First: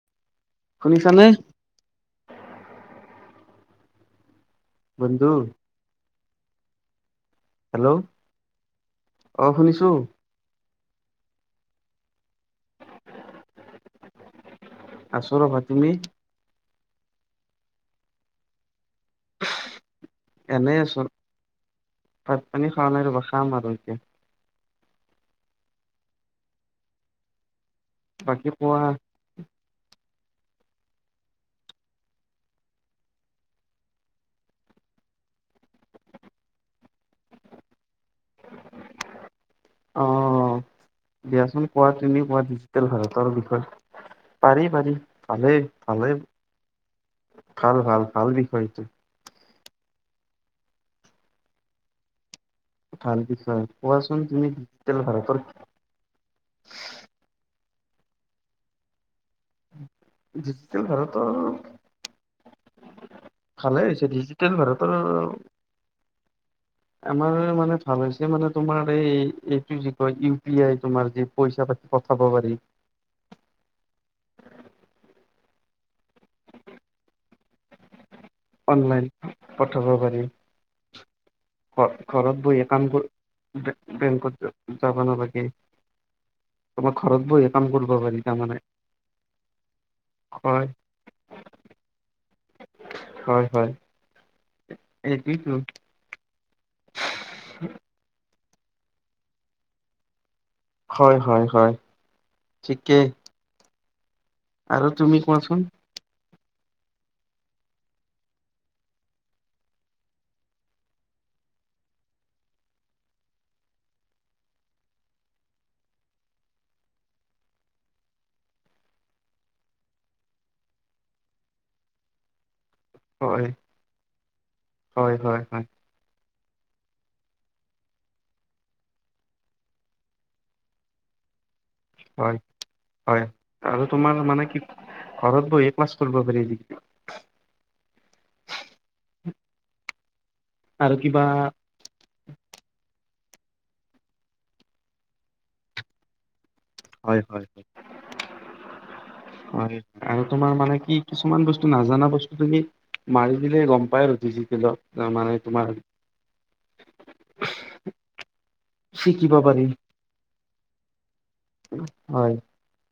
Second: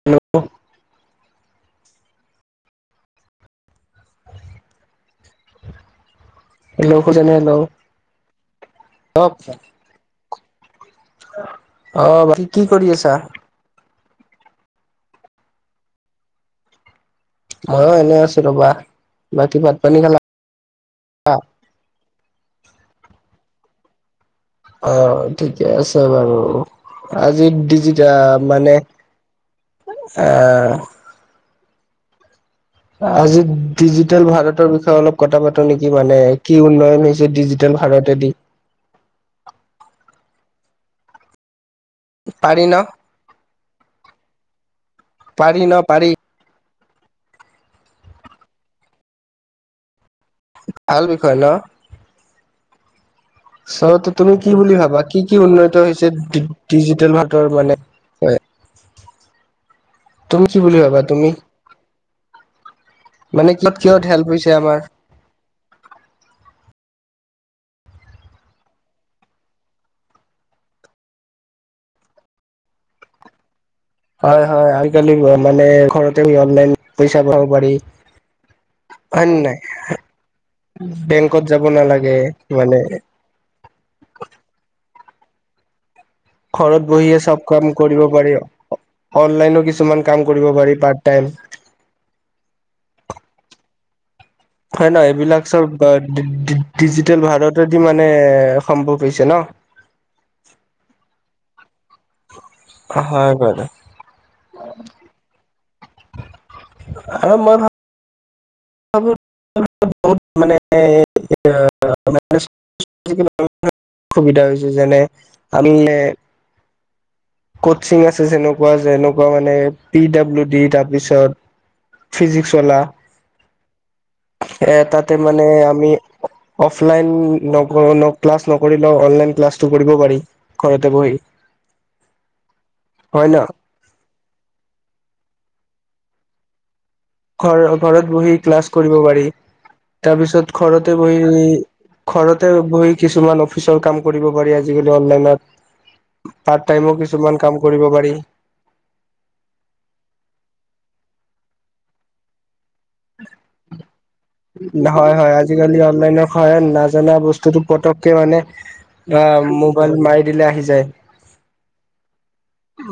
Hello? শুনিচা, নেহ? বন্ধু? ল, খোজনে লওঁ, হেল্ল' অ'। অ', বাকি কি কৰি আছা? আছোঁ ৰ'বা, তুমি? ময়ো এনে আছো ৰ'বা। বাকী ভাত পানী খালা এনেই আছোন ভাত পানী খোৱা নাই ৰ'বা। খাম আৰু কে অ', ঠিকে আছে, বাৰু আজি ডিজ য, বাকী মানে কোৱা আহ। আজি ডিজিটেল ভাৰতৰ বিষয়ে অলপ কথা পাতো নেকি, মানে, কি উন্নয়ন হৈছে ডিজিটেল ভাৰতেদি। অ', দিয়াচোন। কোৱা তুমি কোৱা পাৰি ন ডিজিটেল ভাৰতৰ বিষয়ে। পাৰি! পাৰি! পাৰি ভালেই, ন পাৰি ভালেই। ভাল, ভাল, ভাল বিষয়টো। ভাল বিষয় ন? ভাল বিষয় চ! ত কোৱাচোন তুমি কি বুলি ডিজিটেল ভাবা কি, কি ভাৰতৰ উন্নত হৈছে ডিজিটেল ভাৰতৰ মানে। হয়! তুমি কি বুলি ডিজিটেল ভাবা ভাৰতৰ তুমি মানে কিহত ভালে কিহত হৈছে হেল্প ডিজিটেল আমাৰ ভাৰতৰ আমাৰ মানে ভাল হৈছে মানে তোমাৰ, এই এইটো য কয় ইউ পি আই তোমাৰ যে পইচা পাতি পঠাব পাৰি। হয়! হয়! আজ কালি মানে ঘৰতে অনলাইন পইচা পাব পাৰি। অনলাইন হয় নে নাই? পঠাব পাৰি, বেংকত যাব ঘ নালাগে ঘৰত বহি মানে একাউণ্টত বেংকত যাব নালাগে। উম! ঘৰত বহিয়ে চব কাম কৰিব পাৰি, অনলাইনো কিছুমান কাম কৰিব হয় পাৰি পাৰ্ত টাইম। হয়! হয়! [inaudible] সম্ভৱ এইটোৱেইতো হৈছে ন? হয়! হয়! হয়! ঠিকেই হয়! ব আৰু তুমি কোৱাচোন? আৰু মই ভাবো বহুত মানে সুবিধা হৈছে যেনে আনিলে কচিং আছে যেনেকুৱা, যেনেকুৱা মানে পি ডাব্লিউ ডি তাৰপিছত ফিজিক্স ৱালা। হয়! এ তাতে হয় হয় মানে হয় আমি অফলাইন ক্লাছ নকৰিলেও, অনলাইন ক্লাছটো কৰিব পাৰি ঘৰতে বহি। হয়! হয়! আৰু তোমাৰ মানে কি ঘৰত ববহি ক্লাছ কৰিব পাৰি যি ঘৰ ঘৰত বহি ক্লাছ কৰিব পাৰি তাৰপিছত, আৰু ঘৰতে কিবা বহি ঘৰতে বহি কিছুমান অফিচৰ কাম কৰিব পাৰি, আজিকালি অনলাইনত। পাৰ্ট টাইমো হয়! কিছুমান কাম কৰিব পাৰি আৰু তোমাৰ মানে কি কিছুমান বস্তু নাজানা বস্তু তুমি মাৰি দিলে গম পাই আৰু ডিজিটেলত হয় মানে হয় তোমাৰ আজিকালি অনলাইনৰ স নাজানা বস্তুতটো পতকে মানে [unintelligible] শিকিব আহ পাৰি মোবাইল মাৰি দিলে আহি যায় হয়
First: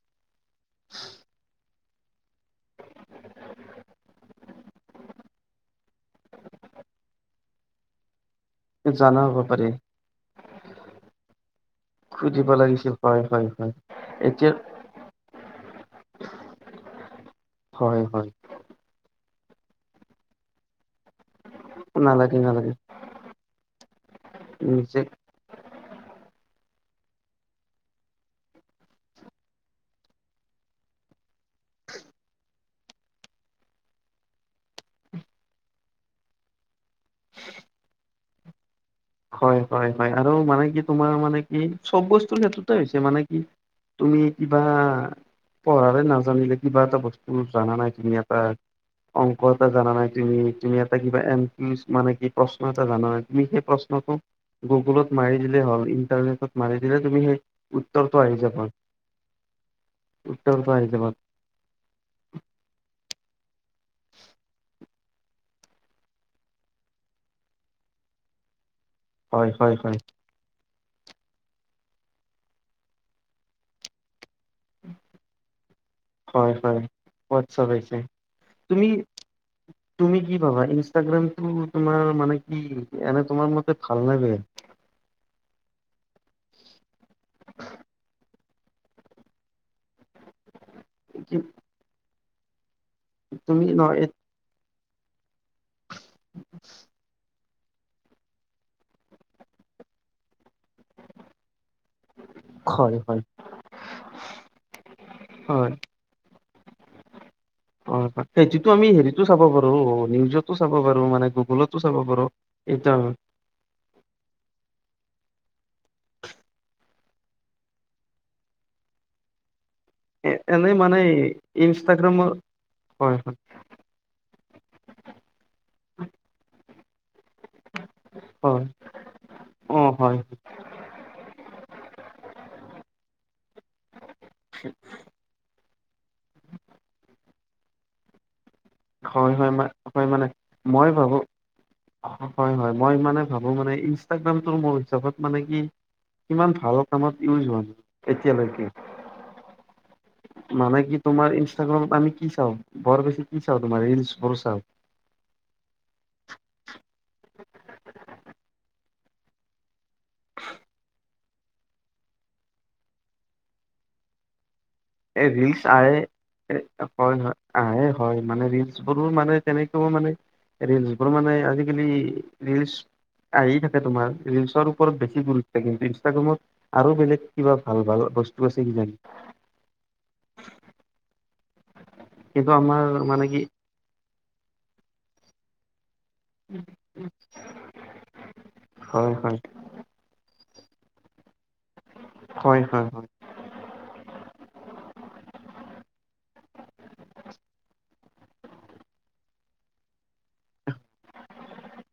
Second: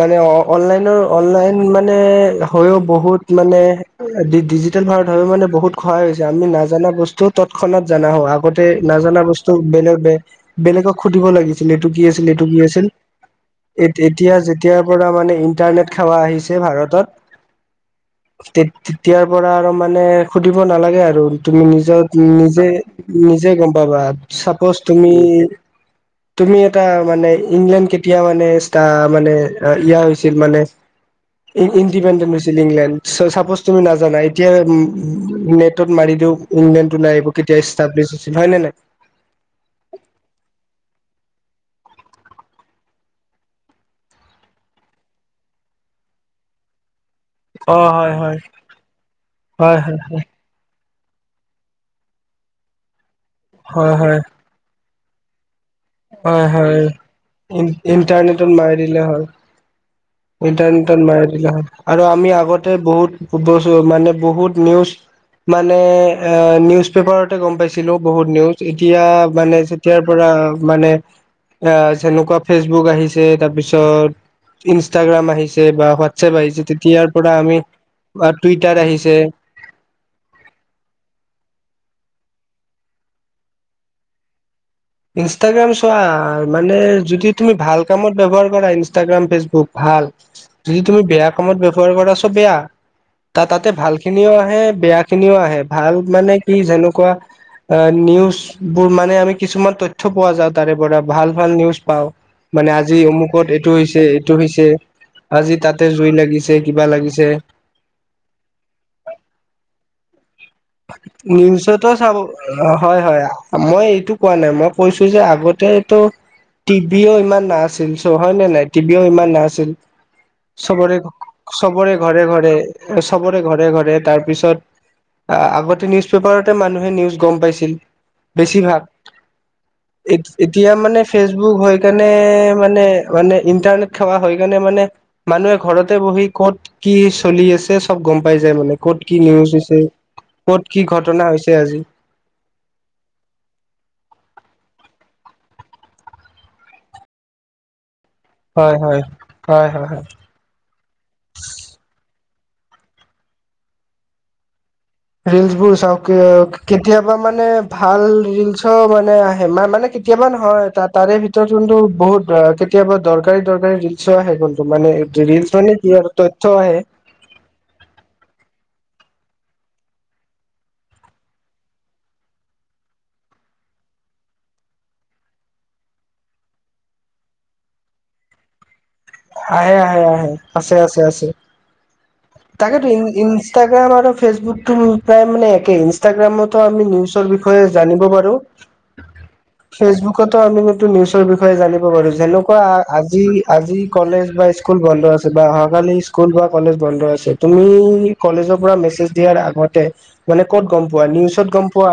মানে অ অনলাইনৰ অনলাইন মান মানে হৈও বহুত মানে ডিজিটেল ভাৰত হৈও মানে বহুত সহায় হৈছে আমি নাজানা বস্তু ত খনত জনা হোৱা আগতে জানা নাজানা হ'ব বস্তু পাৰি বেলেগে বেলেগক সুধিব লাগিছিল এইটো কি আছিল এইটো খুজিব কি আছিল লাগিছিল হয় হয় হয় এত এত এতিয়া যেতিয়া পৰা মানে ইণ্টাৰনেট সেৱা আহিছে ভাৰতৰ, হয় হয় তেত তেতিয়া এতিয়াৰ পৰা আৰু মানে সুধিব নালাগে আৰু তুমি নিজৰ নালাগে নিজে, নালাগে নিজে গম পাবা চাপ'জ নিজে তুমি তুমি এটা মানে ইংলেণ্ড কেতিয়া মানে তা মানে ইয়া হৈছিল মানে ইণ্ডিপেণ্ডেণ্ট হৈছিল ইংলেণ্ড চাপজ তুমি নাজানা এতিয়া নেটত মাৰি দিও ইংলেণ্ড নাই একো কেতিয়া এষ্টাব্লিচ [unintelligible] হয়নে নাই? হয় হয় হয় আৰু মানে কি তোমাৰ মানে কি চব বস্তুৰ ক্ষেত্ৰতে হৈছে মানে কি, তুমি কিবা পঢ়াৰে নাজানিলে কিবা এটা বস্তু জানা অ নাই তুমি হয় এটা হয় অংক এটা হয় জানা হয় নাই হয়। তুমি তুমি এটা এ কিবা এন মানে কি প্ৰশ্ন এটা জানা নাই তুমি হয় আকৌ হয় গুগলত মাৰি হ'ল হয় ইন্টাৰনেট মাৰি হয় দিলে তুমি সেই উত্তৰটো আহি ইণ্টাৰনেটত যাব মাৰি দিলে হয়। উত্তৰটো আহি যাব ইণ্টাৰনেটত মাৰি দিলা হয় আৰু আমি আগতে বহুত বস্তু মানে বহুত নিউজ মানে এ নিউজ পেপাৰতে গম পাইছিলো বহুত নিউজ এতিয়া হয় মানে হয় হয় যেতিয়াৰ পৰা মানে এ যেনেকুৱা ফেচবুক আহিছে তাৰপিছত ইনষ্টাগ্ৰাম আহিছে বা হোৱাটছএপ হয় আহিছে হয় তেতিয়াৰ পৰা হোৱাটছআপ আহিছে আমি টুইটাৰ তুমি আহিছে তুমি কি ভাবা ইনষ্টাগ্ৰামটো তোমাৰ মানে কি এনে তোমাৰ মতে ভাল নে বেয়া? ইনষ্টাগ্ৰাম চোৱা মানে যদি তুমি ভাল কামত ব্যৱহাৰ কৰা ইনষ্টাগ্ৰাম ফেচবুক, ভাল যদি তুমি বেয়া কি কামত ব্যৱহাৰ কৰা ত' বেয়া ত তুমি তাতে ন এ- ভালখিনিও আহে বেয়াখিনিও আহে ভাল মানে কি যেনেকুৱা নিউজবোৰ মানে আমি কিছুমান তথ্য পোৱা যাওক তাৰে পৰা ভাল ভাল নিউজ পাও, মানে হয় আজি হয়। অমুকত এইটো হৈছে এইটো হৈছে আজি হয় তাতে জুই লাগিছে কিবা লাগিছে। হয় হয় সেইটোতো আমি হেৰিতো চাব পাৰো নিউজতো চাব পাৰো মানে গুগলতো নিউজতো চাব, পাৰো। এতিয়া হয় হয়, মই এইটো কোৱা নাই, মই কৈছোঁ যে আগত এইটো টিভিও ইমান নাছিল চ হয় নে নাই টিভিও ইমান নাছিল। এ এনেই চবৰে, মানে চবৰে ইনষ্টাগ্ৰামৰ ঘৰে-ঘৰে হয় হয় চবৰে ঘৰে-ঘৰে তাৰ পিছত আগতে নিউজ পেপাৰতে মানুহ হয় নিউজ গম পাইছিল, হয় বেছিভাগ অ হয় এতি এতিয়া মানে ফেচবুক হৈ কাৰণে মানে- মানে ইণ্টাৰনেট সেৱা হৈ কাৰনে মানে মানুহে ঘৰতে বহি ক'ত কি চলি আছে, চব গম পাই যায় মানে ক'ত কি হয় হয় নিউজ মা- হৈছে। হয় মানে ক'ত কি মই ভাবো, ঘটনা হৈছে আজি হয় হয়, মই মানে ভাবো মানে ইনষ্টগ্ৰামটো মোৰ হিচাপত মানে কি কিমান ভালৰ কামত ইউজ হয়। এতিয়ালৈকে, হয় হয় হয় হয় হয় মানে কি তোমাৰ ইনষ্টাগ্ৰামত আমি কি বৰ বেছি কি চাওঁ তোমাৰ, ৰীলছ বোৰ চাওঁ। ৰিলচ বোৰ চাওক কেতিয়াবা মানে ভাল ৰিলচৰ মানে [unintelligible] আহে, মা মানে কি কেতিয়াবা নহয়, টা তাৰে ভিত তাৰ যোনটো বহুত দৰ কেতিয়াবা দৰকাৰী- দৰকাৰী ৰিল চোৱা আহে গ'ল। এ ৰিলচ আহে, আহে হয়-হয় আহে হয়, মানে ৰিলচ ধৰো মানে তেনেকুৱা মানে ৰিলচ বোৰ মানে আজিকালি ৰিলচ আহি থাকে তোমাৰ, ৰিলচৰ ওপৰত বেছি গুৰুত্ব কিন্তু ইনষ্টাগ্ৰামত আৰু বেলেগ কিবা ভাল-ভাল বস্তু আছে কিজানি। আহে আহে-আহে, আছে আছে- আছে। কিন্তু আমাৰ তাকেতো ইন মানে কি ইনষ্টাগ্ৰাম আৰু ফেচবুক টো প্ৰায় মানে একে, ইঞ্চ গ্ৰামত আমি নিউজৰ বিষয়ে জানিব পাৰো, হয় হয় ফেচবুকত ত' আমি এইটো [unintelligible] বিষয়ে জানিব পাৰো, হয় যেনেকুৱা হয় হয় আজি- আজি এইবাৰ স্কুল বন্ধ আছে বা অহাকালি স্কুল বা কলেজ বন্ধ আছে, তুমি কলেজৰ পৰা মেছেজ দিয়াৰ আগতে মানে ক'ত গম পোৱা নিউজত গম পোৱা,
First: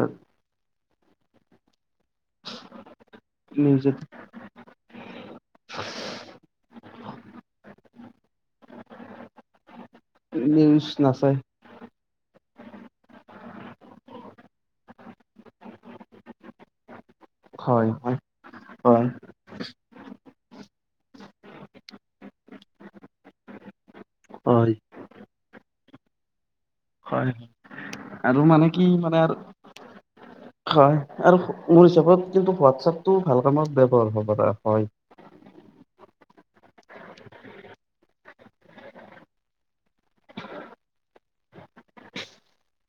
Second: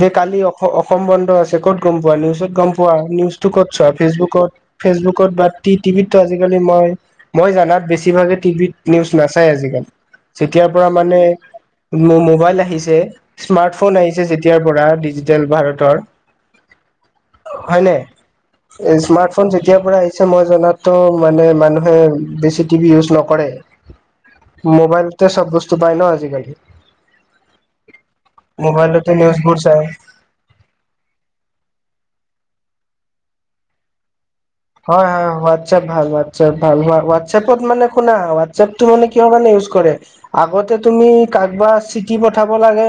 দে কালি অ অস সম্বন্ধ আছে ক'ত গম পোৱা নিউজত গম পোৱা নিউজটো ক'ত চোৱা নিউজত ফেচবুকত-ফেচবুকত বাত টি টিভিতো আজিকালি মই-মই জানাত বেছিভাগে টিভিত নিউজ নাচাই আজিকালি, যেতিয়াৰ নিউজ পৰা মানে নাচাই মো মোবাইল আহিছে, স্মাৰ্টফোন আহিছে যেতিয়াৰ পৰা ডিজিটেল ভাৰতৰ হয় নে, এই হয় স্মাৰ্ট ফোন যেতিয়াৰ পৰা আহিছে মই জনাত ত' মানে মানুহে বেছি টিভি ইউজ নকৰে, হয় মোবাইলতে চব বস্তু পায় ন আজিকালি। হয় আৰু মানে কি মোবাইলতে মানে আৰু নিউজবোৰ চাই। হয় আৰু মোৰ হিচাপত কিন্তু হোৱাটছএপ টো ভাল কামত ব্যৱহাৰ হ'ব দা হয় হয় হোৱাটছআপ ভাল এ ভাল হোৱাটএপত মানে শুনা হোৱাটএপ মানে কি কাৰে ইউজ কৰে আগতে তুমি কাৰবা চিটি পঠাব লাগে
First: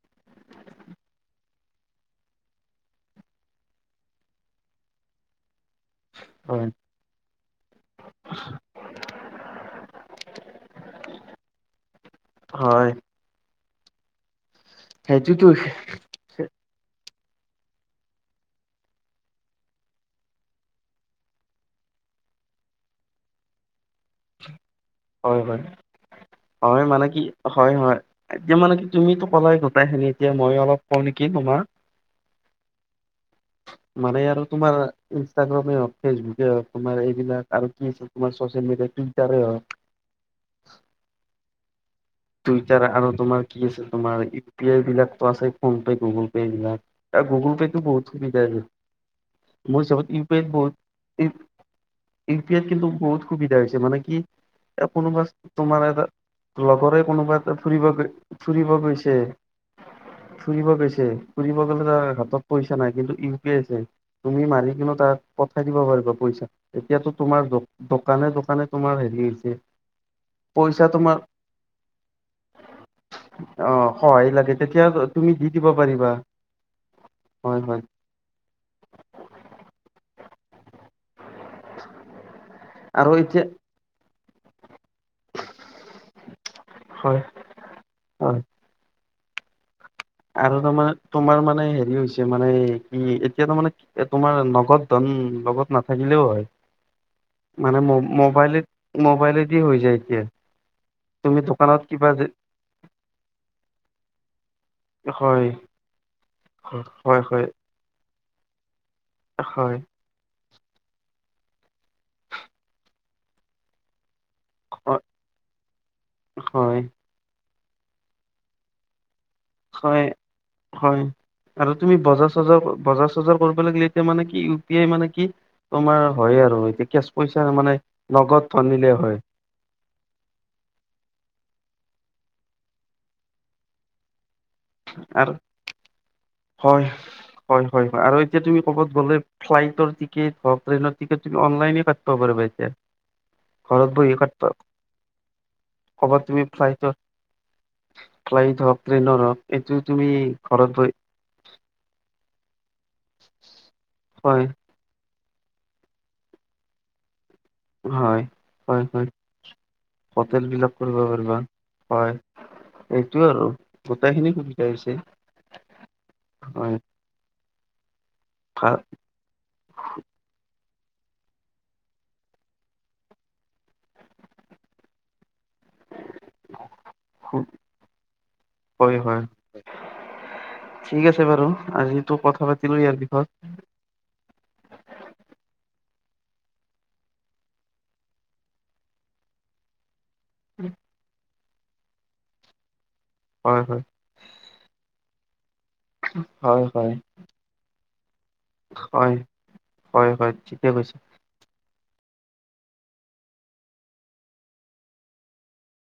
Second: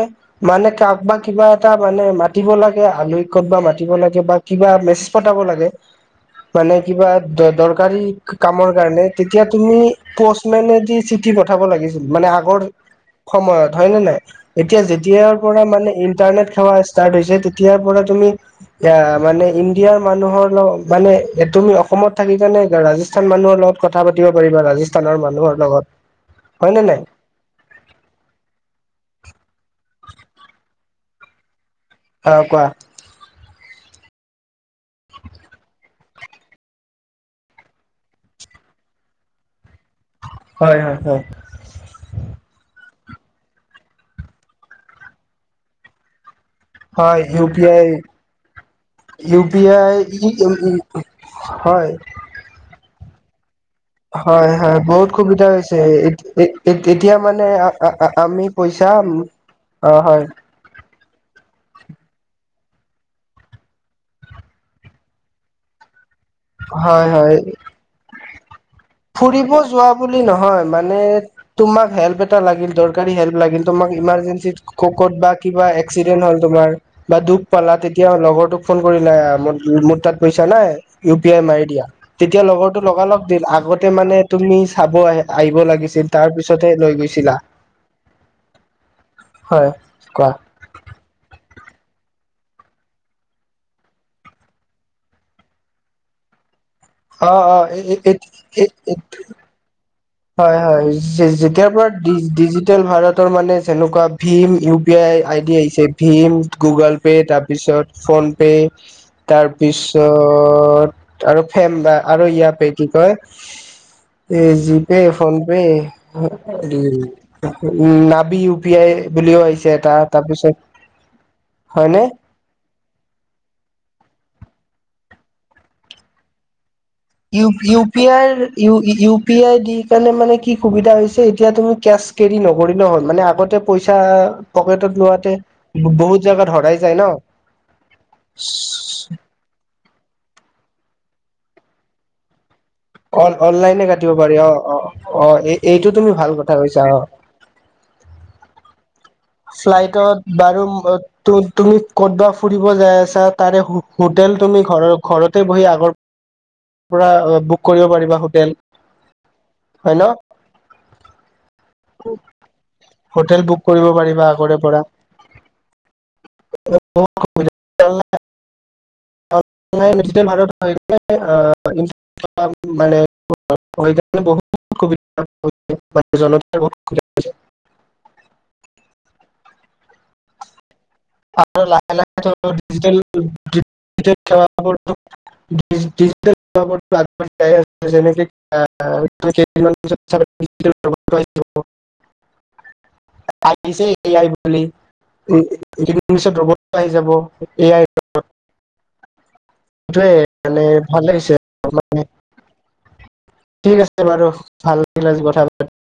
মানে কাৰবা কিবা এটা মানে মাতি লাগে আলহ কব মাতি লাগে বা কিবা মেজ প লাগে হয়। মানে কিবা দৰকাৰ কামৰ কাৰণে তেতিয়া তুমি পষ্টমেদি চিঠি পঠাব লাগিছিল মানে আগৰ হয় সময়ত হয় ন নাই এতিয়া যেতিয়াৰ সেইটোতো পৰা মানে ইণ্টাৰনেট তেতিয়াৰ পৰা তুমি মানে ইিয়াৰ মানু মানে তুমি অসমত থাকি কেনেে ৰাজস্থান মানুহৰ লগত কথা পাতিব পাৰিবা ৰাজস্থানৰ হয় মানুহৰ হয় লগত নে হয় নাই মানে কি হয় হয় এতিয়া মানে কি তুমি পলাই গোটাই খিনি এতিয়া মই অলপ কম নেকি তোমাৰ খ কোৱা মানে আৰু তোমাৰ ইনষ্টাগ্ৰামেই হওক ফেচবুকে হওকমাৰ এইবিলাক আৰু কিাৰ চচিয় মিডিয় টুইটাৰ হওক হয় হয় হয় টুইটাৰ আৰু তোমাৰ কি আছে তোমাৰ ইউ পি আই বিলাকো আছে ফোন পে গুগল পে হয় ইউ গুগল পি পে'টো আই বহুত সুবিধা ইউ পি আ মোৰ হিচাপত ই পি আইত আই বহুত হয় ই পি আইত কিন্তু বুতুবিধা হৈছে মানে কি হয় হয় এ বহুত কোনোবা সুবিধা হৈছে তোমাৰ এটা এ এতিয়া [inaudible] [inaudible] [inaudible] পইচা মানে আমি পইচা অ হয় নাই কিন্তু ইউ পি আছে তুমি মাৰি কিিনু তাত পঠাই দিব পাৰিবা ইা হয় এতিয়াাতো হয় তোমাৰ দোকানে দোকানে তোমাৰ হেৰি ফুৰিব হৈছে যোৱা বুলি নহয় পইচা মানে তোমাৰ তোমাক হেল্প এটা লাগিল দৰকাৰী হেল্প লাগিল অ তোমাক সহায় লাগে ইমাৰ্জেঞ্চিত তেতিয়া ক'ত তুমি বা দি দিব কিবা পাৰিবা এক্সিডেন্ট হল তুমাৰ বা দুখ হয় পালা হয় তেতিয়া লগৰটোক ফোন কৰিলা পা নাই ম দা এতিয়া লগৰটো আৰু লগালগ দিল এতিয়া আগতে মানে তুমি চাব আহ আহিব লাগিছিল তাৰ পিছত পছতেে লৈ হয় গৈছিলা হয় হয় কোৱা আৰু তোমাৰ তোমাৰ মানে হেৰি হৈছে মানে কি এতিয়া তাৰ মানে তোমাৰ নগদ ধন লগত নাথাকিলেও হয় আহ অ মানে এ মোবাইলে মোবাইলেদি হৈ যায় এতিয়া হয়', হয', তুমি যেতিয়াৰ দোকানত পৰা কিবা যে ডিজিটেল ভাৰতৰ মানে যেনেকুৱা ভিম ইউ পি আই আই হয় ডি আহিছে ভীম হয় গুগল হয় পে' হয় তাৰপিছত। PhonePe. তাৰ হয় পিছত অ আৰু ফেন আৰু ইয়াতে কি কয়। এই যি পে ফোন পে। হয় উম নাবি ইউ পি আই বুলিও আহিছে এটা হয়', তাৰপিছত হয', আৰু তুমি হয়নে বজাৰ চজাৰ বজাৰ চজাৰ কৰিব লাগিলে এতিয়া মানে কি এমানে কি তোমাৰ হয় আৰু এতিয়া কেচ পইচা মানে ইউ পি আই নগদ ধন দিলে ইউ হয় পি আই দি কাৰণে মানে কি সুবিধা হৈছে এতিয়া তুমি কেচ কেৰি নকৰিলেও হ'ল মানে আগতে পইচা পকেটত লোৱাতে আৰু বহুত জেগাত হেৰাই হয় যায় ন। হয় হয় হয় আৰু এতিয়া তুমি ক'বাত গ'লে ফ্লাইটৰ টিকেট হক ট্ৰেইনৰ টিকেট তুমি অনলাইননে কাট ব পাৰব এতিয়া। অ', অনলাইনে ঘৰত কাটিব বহি পাৰি অ', অ', অ', এই এইটো তুমি ক'বাত ভাল কথা কৈছা ফ্লাইটৰ অ। ফ্লাইট হওক ট্ৰেইনৰ হওক এইটো তুমি ফ্লাইটত বাৰু ঘৰত বহি তুমি ক'তবা ফুৰিব যায় চা তাৰে হোটেল হয় তুমি ঘৰৰ ঘৰতে বহি আগৰ পৰা অলপ হয়, হয় হয় হয় ন হোটেল বিলাক কৰিব পাৰিবা হয় এইটো হোটেল আৰু বুক কৰিব গোটেই পাৰিবা আগৰে পৰা [inaudible] হয় ভাল ডিজিটেল ভাৰত [unintelligible] [unintelligible] [unintelligible] বাৰু আৰু লাহে আজিতো কথা লাহে পাতিলো ডিজিটেল ইয়াৰ বিষয়ত যেনেকে কেইদিন মান পাছত [unintelligible] [unintelligible] হয় হয় আহিছই এই আই বুলি। [unintelligible] ইংলিছত হয় [unintelligible] আহি হয় যাব এ আই বুলি। [unintelligible] হয়। হয় সেটোয়ে হয় মানে ঠিকে কৈছে ভাল লাগিছে অলপ ঠিক আছে বাৰু, ভাল লাগিলে আজি কথা পাতি।